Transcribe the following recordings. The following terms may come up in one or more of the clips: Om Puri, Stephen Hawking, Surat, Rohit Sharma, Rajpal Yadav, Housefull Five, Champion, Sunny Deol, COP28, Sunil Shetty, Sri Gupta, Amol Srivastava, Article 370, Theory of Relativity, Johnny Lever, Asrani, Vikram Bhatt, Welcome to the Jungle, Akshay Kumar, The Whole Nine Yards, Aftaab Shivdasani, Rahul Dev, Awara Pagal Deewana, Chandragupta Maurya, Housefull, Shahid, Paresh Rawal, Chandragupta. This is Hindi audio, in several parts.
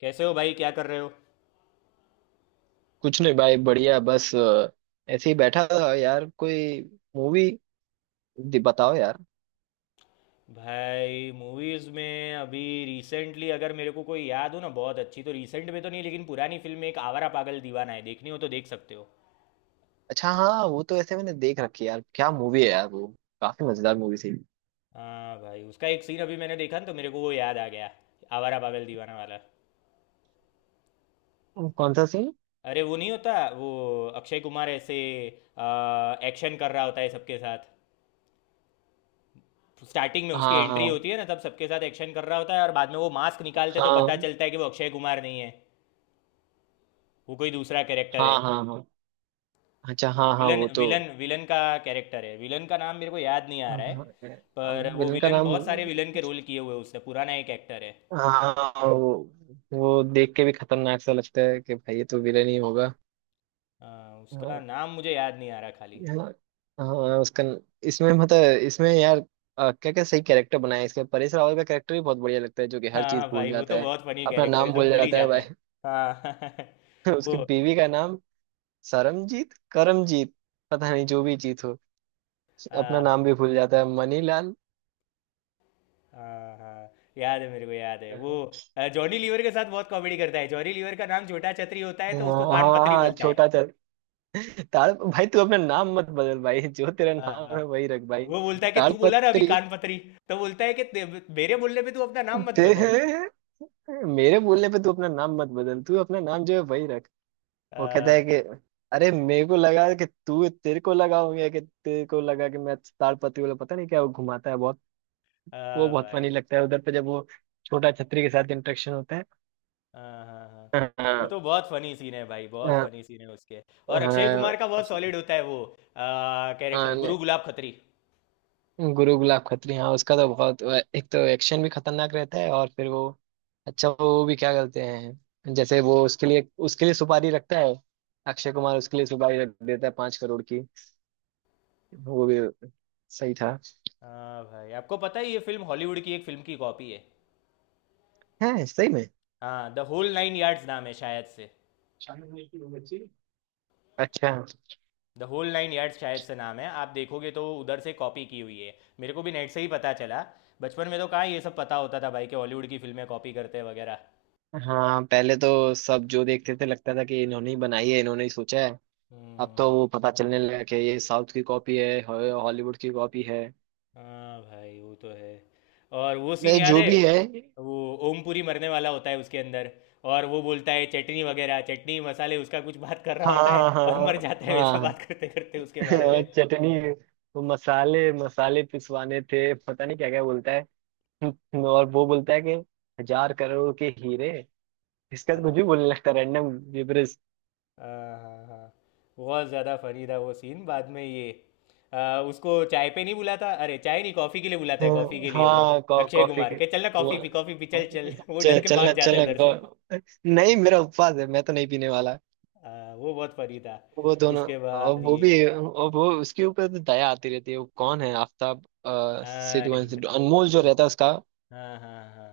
कैसे हो भाई? क्या कर रहे हो? कुछ नहीं भाई, बढ़िया। बस ऐसे ही बैठा था यार। कोई मूवी बताओ यार। भाई मूवीज़ में अभी रिसेंटली अगर मेरे को कोई याद हो ना बहुत अच्छी, तो रिसेंट में तो नहीं लेकिन पुरानी फिल्म में एक आवारा पागल दीवाना है। देखनी हो तो देख सकते हो। अच्छा हाँ, वो तो ऐसे मैंने देख रखी है यार। क्या मूवी है यार वो, काफी मजेदार मूवी थी। हाँ भाई, उसका एक सीन अभी मैंने देखा ना तो मेरे को वो याद आ गया। आवारा पागल दीवाना वाला। कौन सा सीन? अरे वो नहीं होता वो, अक्षय कुमार ऐसे एक्शन कर रहा होता है सबके साथ। स्टार्टिंग में उसकी हाँ, एंट्री हाँ, होती है ना, तब सबके साथ एक्शन कर रहा होता है, और बाद में वो मास्क निकालते तो पता हाँ, चलता है कि वो अक्षय कुमार नहीं है। वो कोई दूसरा कैरेक्टर है। हाँ, हाँ, हाँ। अच्छा वो हाँ, हाँ, विलन वो तो। विलन विलन का कैरेक्टर है। विलन का नाम मेरे को याद नहीं आ रहा है, पर वो विलन का विलन नाम? बहुत सारे विलन के रोल किए हुए हैं उसने, पुराना एक एक्टर है। हाँ वो देख के भी खतरनाक सा लगता है कि भाई ये तो विलन ही होगा। हाँ, उसका नाम मुझे याद नहीं आ रहा खाली। हाँ। हाँ, उसका। इसमें मतलब इसमें यार, क्या क्या सही कैरेक्टर बनाया है इसका। परेश रावल का कैरेक्टर भी बहुत बढ़िया लगता है, जो कि हर हाँ चीज हाँ भूल भाई, वो जाता तो है। बहुत फनी अपना कैरेक्टर है, नाम सब भूल भूल ही जाता है जाता भाई। है। हाँ। वो उसकी बीवी का नाम सरमजीत करमजीत, पता नहीं जो भी जीत हो। अपना हाँ नाम भी भूल जाता है, मनीलाल। हाँ हाँ, याद है, मेरे को याद है वो। जॉनी लीवर के साथ बहुत कॉमेडी करता है। जॉनी लीवर का नाम छोटा छतरी होता है तो उसको हाँ, कान हाँ, पतरी हाँ, बोलता है। छोटा चल। ताल भाई, तू अपना नाम मत बदल भाई। जो तेरा हाँ नाम हाँ, है वही रख भाई। वो बोलता है कि तू बोला ना अभी तालपत्री। कान पतरी, तो बोलता है कि मेरे बोलने पे तू अपना नाम मत बदल। ते मेरे बोलने पे तू अपना नाम मत बदल। तू अपना नाम जो है वही रख। वो कहता हाँ है कि अरे, मेरे को लगा कि तू, तेरे को लगा हो गया कि तेरे को लगा कि मैं ताड़पत्री वाला। पता नहीं क्या, वो घुमाता है बहुत। वो हाँ बहुत फनी भाई। लगता है उधर पे, जब वो छोटा छतरी के साथ इंटरेक्शन होता है। हाँ हाँ हाँ, वो हाँ, तो बहुत फनी सीन है भाई, बहुत हाँ, फनी सीन है उसके। और अक्षय हाँ, कुमार का बहुत सॉलिड होता है वो हाँ, कैरेक्टर, गुरु नहीं। गुलाब खत्री। गुरु गुलाब खत्री, हाँ उसका तो बहुत। एक तो एक्शन भी खतरनाक रहता है और फिर वो। अच्छा वो भी क्या करते हैं, जैसे वो उसके लिए सुपारी रखता है। अक्षय कुमार उसके लिए सुपारी रख देता है, 5 करोड़ की। वो भी सही था। हाँ भाई, आपको पता है ये फिल्म हॉलीवुड की एक फिल्म की कॉपी है? है सही में? हाँ, द होल नाइन यार्ड्स नाम है शायद से। अच्छा। द होल नाइन यार्ड्स शायद से नाम है। आप देखोगे तो उधर से कॉपी की हुई है। मेरे को भी नेट से ही पता चला। बचपन में तो कहाँ ये सब पता होता था भाई कि हॉलीवुड की फिल्में कॉपी करते हैं वगैरह। हाँ पहले तो सब जो देखते थे, लगता था कि इन्होंने ही बनाई है, इन्होंने ही सोचा है। हम्म अब हम्म, तो हम्म। वो पता चलने लगा कि ये साउथ की कॉपी है, हॉलीवुड की कॉपी है। हाँ भाई, वो तो है। और वो सीन वैसे याद जो है? भी है। वो ओमपुरी मरने वाला होता है उसके अंदर, और वो बोलता है चटनी वगैरह, चटनी मसाले उसका कुछ बात कर रहा हाँ, होता है हाँ, और मर हाँ, जाता है, वैसे हाँ। बात करते करते उसके बारे हाँ, में। चटनी। वो मसाले मसाले पिसवाने थे, पता नहीं क्या क्या बोलता है। और वो बोलता है कि 1000 करोड़ के हीरे। इसका तो कुछ भी हाँ बोलने लगता है, रैंडम। हाँ हाँ हाँ। बहुत ज़्यादा फनी था वो सीन। बाद में ये उसको चाय पे नहीं बुलाता, अरे चाय नहीं कॉफ़ी के लिए बुलाता है, कॉफ़ी हाँ, के लिए वो हाँ, अक्षय कॉफी कुमार के। के, चल ना वो कॉफ़ी पी, कॉफ़ी पी, चल चल, वो डर के चलना भाग जाता है चलना उधर से। नहीं मेरा उपवास है, मैं तो नहीं पीने वाला। हाँ, वो बहुत फनी था। वो दोनों। उसके और बाद वो ये भी, और वो उसके ऊपर तो दया आती रहती है। वो कौन है, आफताब हाँ यार, सिद्धू एंड सिद्धू अनमोल जो रहता है उसका। हाँ हाँ हाँ,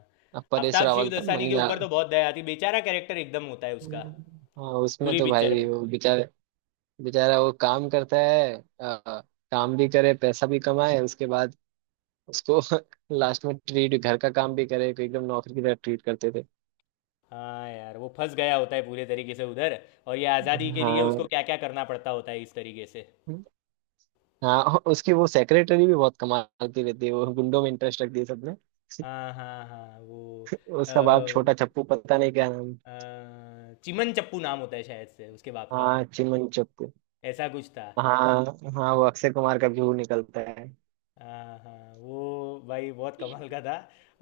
परेश आफ्ताब रावल का शिवदसानी के मंगना। ऊपर तो बहुत दया आती, बेचारा कैरेक्टर एकदम होता है उसका हाँ उसमें पूरी तो पिक्चर भाई में। वो बेचारे, बेचारा वो काम करता है। अ, काम भी करे, पैसा भी कमाए। उसके बाद उसको लास्ट में ट्रीट, घर का काम भी करे को एकदम नौकरी की तरह ट्रीट करते थे। हाँ यार, वो फंस गया होता है पूरे तरीके से उधर, और ये आज़ादी के लिए हाँ। उसको क्या क्या करना पड़ता होता है इस तरीके से। हम्म। हाँ और उसकी वो सेक्रेटरी भी बहुत कमाल की रहती है। वो गुंडों में इंटरेस्ट रखती है सबने। हाँ हाँ हाँ वो अ, उसका बाप छोटा चप्पू, पता नहीं क्या नाम। चिमन चप्पू नाम होता है शायद से उसके बाप का। हाँ चिमन चप्पू। ऐसा कुछ था। हाँ, हाँ, वो अक्षय कुमार का व्यू निकलता है। हाँ हाँ, वो भाई बहुत कमाल का था।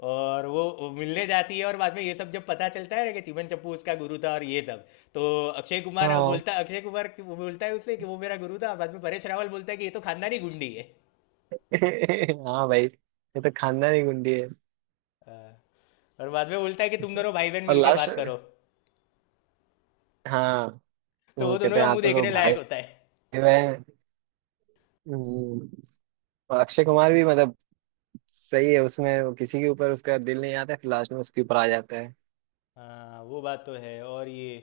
और वो मिलने जाती है और बाद में ये सब जब पता चलता है ना कि चिमन चप्पू उसका गुरु था और ये सब, तो अक्षय कुमार हाँ। बोलता अक्षय कुमार कि- वो बोलता है उससे कि वो मेरा गुरु था। बाद में परेश रावल बोलता है कि ये तो खानदानी गुंडी है। हाँ भाई, ये तो खानदानी गुंडी है। हाँ, और बाद में बोलता है कि तुम दोनों भाई बहन और मिलके लास्ट। बात करो। हाँ। तो वो वो दोनों कहते का हैं हाँ, मुंह तुम देखने लोग भाई लायक होता है। बहन। हम्म। और अक्षय कुमार भी मतलब, सही है उसमें, वो किसी के ऊपर उसका दिल नहीं आता, फिर लास्ट में उसके ऊपर आ जाता है। हाँ, वो बात तो है। और ये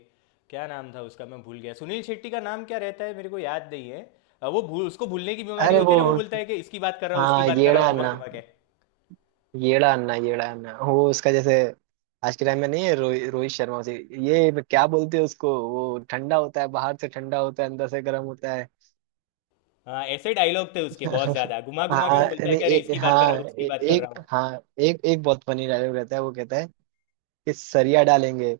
क्या नाम था उसका, मैं भूल गया। सुनील शेट्टी का नाम क्या रहता है मेरे को याद नहीं है। वो भूल उसको भूलने की बीमारी अरे होती वो, है ना, वो बोलता है कि इसकी बात कर रहा हूँ उसकी हाँ बात कर रहा येड़ा हूँ घुमा अन्ना, घुमा के। येड़ा अन्ना, येड़ा अन्ना, वो उसका जैसे। आज के टाइम में नहीं है रोहित रोहित शर्मा उसे। ये क्या बोलते हैं उसको, वो ठंडा होता है बाहर से, ठंडा होता है अंदर से गर्म होता है। हाँ, ऐसे डायलॉग थे उसके बहुत ज्यादा, घुमा घुमा के वो हाँ बोलता है नहीं कि अरे इसकी बात कर हाँ रहा हूँ उसकी बात कर रहा हूँ। एक। हाँ एक एक बहुत फनी डायलॉग रहता है। वो कहता है कि सरिया डालेंगे,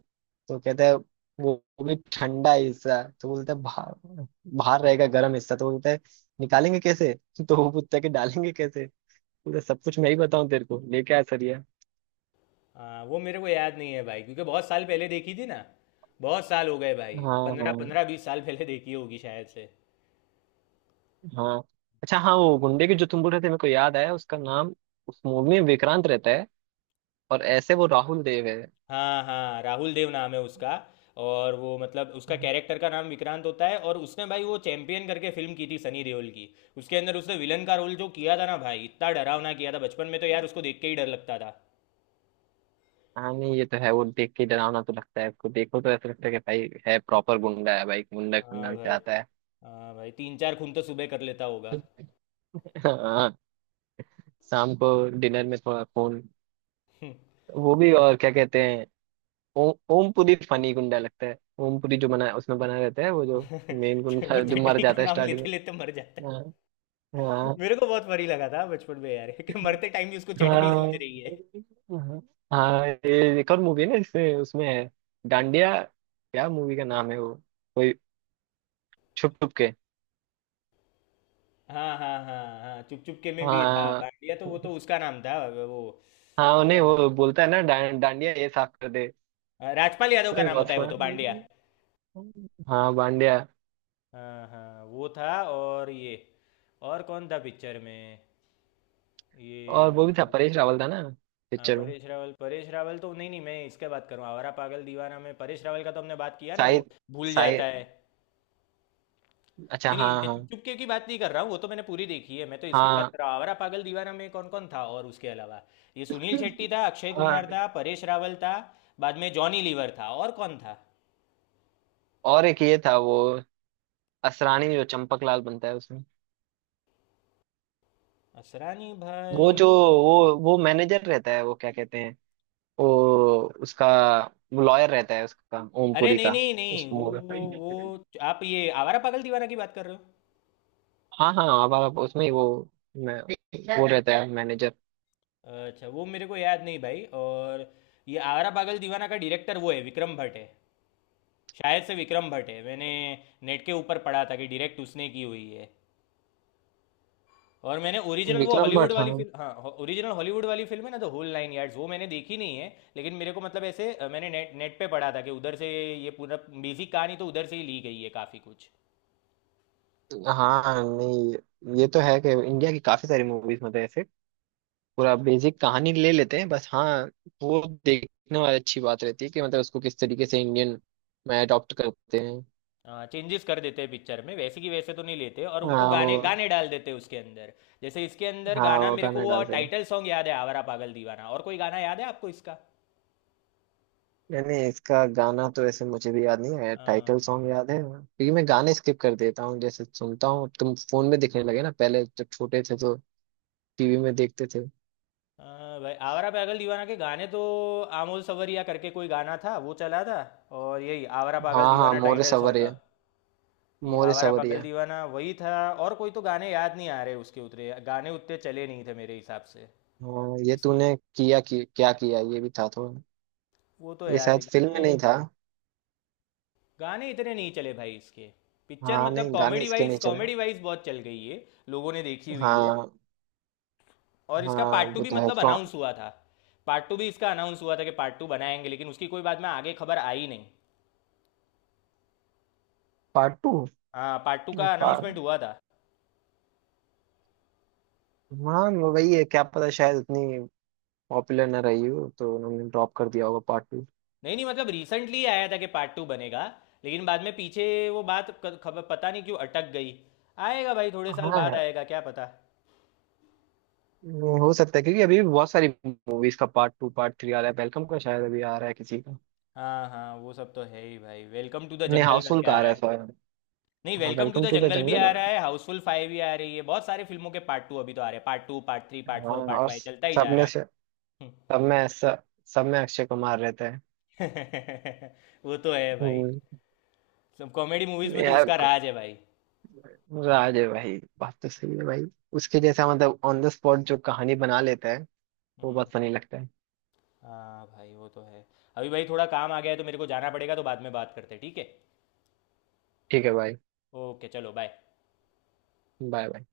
तो कहता है वो भी ठंडा हिस्सा तो बोलता है बाहर। बाहर रहेगा, गर्म हिस्सा तो बोलता है निकालेंगे कैसे। तो वो पूछता है कि डालेंगे कैसे। बोलता है, सब कुछ मैं ही बताऊं, तेरे को लेके आ सरिया। हाँ, वो मेरे को याद नहीं है भाई, क्योंकि बहुत साल पहले देखी थी ना। बहुत साल हो गए भाई, हाँ, पंद्रह हाँ, पंद्रह बीस साल पहले देखी होगी शायद से। हाँ। अच्छा हाँ, वो गुंडे की जो तुम बोल रहे थे, मेरे को याद आया उसका नाम। उस मूवी में विक्रांत रहता है। और ऐसे वो राहुल देव है। हाँ हाँ, राहुल देव नाम है उसका। और वो मतलब उसका कैरेक्टर का नाम विक्रांत होता है, और उसने भाई वो चैंपियन करके फिल्म की थी सनी देओल की, उसके अंदर उसने विलन का रोल जो किया था ना भाई, इतना डरावना किया था, बचपन में तो यार उसको देख के ही डर लगता था। हाँ नहीं, ये तो है, वो देख के डरावना तो लगता है। उसको देखो तो ऐसा लगता है कि भाई, है प्रॉपर गुंडा है भाई, गुंडा हाँ खानदान से भाई। आता है। हाँ भाई, तीन चार खून तो सुबह कर लेता होगा। हाँ। शाम को डिनर में थोड़ा फोन। वो भी और क्या कहते हैं। ओमपुरी फनी गुंडा लगता है। ओमपुरी जो बना उसमें बना रहता है, वो जो मेन वो गुंडा जो मर चटनी का जाता है नाम स्टार्टिंग लेते लेते मर जाता में। हाँ। है, मेरे को बहुत फनी लगा था बचपन में यार कि मरते टाइम भी उसको हाँ, चटनी सूझ रही हाँ, है। हाँ। हाँ, ये एक और मूवी है ना, इसमें उसमें है डांडिया। क्या मूवी का नाम है वो, कोई छुप छुप के? हाँ हाँ हाँ हाँ, चुप चुप के में भी था हाँ। बांडिया, तो वो तो उसका नाम था वो। हाँ क्या उन्हें नाम? वो बोलता है ना, डांडिया ये साफ कर दे। हाँ, राजपाल यादव का उसमें भी नाम बहुत होता है वो तो, बांडिया। फन। हाँ बांडिया। हाँ हाँ, वो था। और ये और कौन था पिक्चर में? ये और वो भी था, परेश रावल था ना हाँ पिक्चर में। परेश रावल, परेश रावल तो, नहीं नहीं, मैं इसके बात करूँ आवारा पागल दीवाना में परेश रावल का तो हमने बात किया ना, वो शाहिद। भूल जाता शाहिद। है। अच्छा नहीं नहीं, हाँ, मैं चुप हाँ, चुप के की बात नहीं कर रहा हूँ, वो तो मैंने पूरी देखी है। मैं तो इसकी बात हाँ, कर रहा हूँ, आवारा पागल दीवाना में कौन कौन था और उसके अलावा। ये सुनील शेट्टी था, अक्षय कुमार हाँ। था, परेश रावल था, बाद में जॉनी लीवर था, और कौन था? और एक ये था, वो असरानी जो चंपक लाल बनता है उसमें। असरानी वो भाई? जो, वो मैनेजर रहता है। वो क्या कहते हैं वो, उसका, वो लॉयर रहता है उसका, अरे ओमपुरी नहीं का। नहीं उस नहीं, मूवी। वो वो आप ये आवारा पागल दीवाना की बात कर रहे हाँ, हाँ। आप उसमें ही वो, मैं, वो रहता है मैनेजर। हो? अच्छा, वो मेरे को याद नहीं भाई। और ये आवारा पागल दीवाना का डायरेक्टर वो है विक्रम भट्ट है, शायद से विक्रम भट्ट है। मैंने नेट के ऊपर पढ़ा था कि डायरेक्ट उसने की हुई है। और मैंने ओरिजिनल वो विक्रम हॉलीवुड भट्ट। वाली हाँ फिल्म, हाँ ओरिजिनल हॉलीवुड वाली फिल्म है ना द होल नाइन यार्ड्स, वो मैंने देखी नहीं है। लेकिन मेरे को मतलब ऐसे मैंने नेट नेट पे पढ़ा था कि उधर से ये पूरा बेसिक कहानी तो उधर से ही ली गई है काफ़ी कुछ। हाँ नहीं, ये तो है कि इंडिया की काफी सारी मूवीज मतलब ऐसे, पूरा बेसिक कहानी ले लेते हैं बस। हाँ, वो देखने वाली अच्छी बात रहती है कि मतलब उसको किस तरीके से इंडियन में अडॉप्ट करते हैं। चेंजेस कर देते हैं पिक्चर में, वैसे की वैसे तो नहीं लेते, और उनको हाँ गाने वो। गाने डाल देते हैं उसके अंदर। जैसे इसके अंदर हाँ गाना, वो मेरे को गाना वो डालते हैं। टाइटल सॉन्ग याद है, आवारा पागल दीवाना, और कोई गाना याद है आपको इसका? यानी इसका गाना तो ऐसे मुझे भी याद नहीं है, हाँ, टाइटल सॉन्ग याद है। क्योंकि मैं गाने स्किप कर देता हूँ, जैसे सुनता हूँ। तुम फोन में दिखने लगे ना, पहले जब छोटे थे तो टीवी में देखते थे। हाँ, भाई आवारा पागल दीवाना के गाने तो, आमोल सवरिया करके कोई गाना था वो चला था, और यही आवारा हाँ, पागल हाँ दीवाना मोरे टाइटल सॉन्ग था। सवरिया। ये मोरे आवारा पागल सवरिया। दीवाना वही था। और कोई तो गाने याद नहीं आ रहे उसके, उतरे गाने उतने चले नहीं थे मेरे हिसाब से हाँ ये इसके। तूने किया कि, क्या किया? ये भी था थोड़ा। वो तो ये याद है शायद फिल्म में गाने, नहीं था। गाने इतने नहीं चले भाई इसके। पिक्चर हाँ मतलब नहीं, गाने कॉमेडी इसके वाइज, नहीं चले। कॉमेडी वाइज बहुत चल गई है, लोगों ने देखी हुई है। हाँ। और इसका हाँ पार्ट टू वो भी तो है, मतलब कौन? अनाउंस हुआ था, पार्ट टू भी इसका अनाउंस हुआ था कि पार्ट टू बनाएंगे, लेकिन उसकी कोई बाद में आगे खबर आई नहीं। पार्ट टू, हाँ, पार्ट टू का पार्ट। अनाउंसमेंट हुआ था। हाँ वही है, क्या पता शायद उतनी पॉपुलर ना रही हो तो उन्होंने ड्रॉप कर दिया होगा पार्ट टू। नहीं नहीं, मतलब रिसेंटली आया था कि पार्ट टू बनेगा, लेकिन बाद में पीछे वो बात खबर पता नहीं क्यों अटक गई। आएगा भाई, थोड़े साल बाद हाँ आएगा क्या पता। वो हो सकता है, क्योंकि अभी भी बहुत सारी मूवीज का पार्ट टू, पार्ट थ्री आ रहा है। वेलकम का शायद अभी आ रहा है किसी का। हाँ हाँ, वो सब तो है ही भाई, वेलकम टू द नहीं, जंगल हाउसफुल करके का आ आ रहा रहा है, है। सॉरी। नहीं, हाँ Welcome to Welcome the to the Jungle भी जंगल। आ रहा है, हाउसफुल फाइव भी आ रही है, बहुत सारे फिल्मों के पार्ट टू अभी तो आ रहे हैं, part two, part three, part हाँ फोर, पार्ट और फाइव चलता ही सब जा रहा में है। से, सब में ऐसा, सब में अक्षय कुमार रहता है। वो तो है भाई, हम्म। सब कॉमेडी मूवीज में तो यार, उसका राज है भाई। राज है भाई, बात तो सही है भाई। उसके हम्म, जैसा मतलब ऑन द स्पॉट जो कहानी बना लेता है, वो हम्म। बहुत फनी लगता है। हाँ भाई वो तो है। अभी भाई थोड़ा काम आ गया है तो मेरे को जाना पड़ेगा, तो बाद में बात करते हैं, ठीक है? ठीक है भाई। ओके चलो, बाय। Bye bye.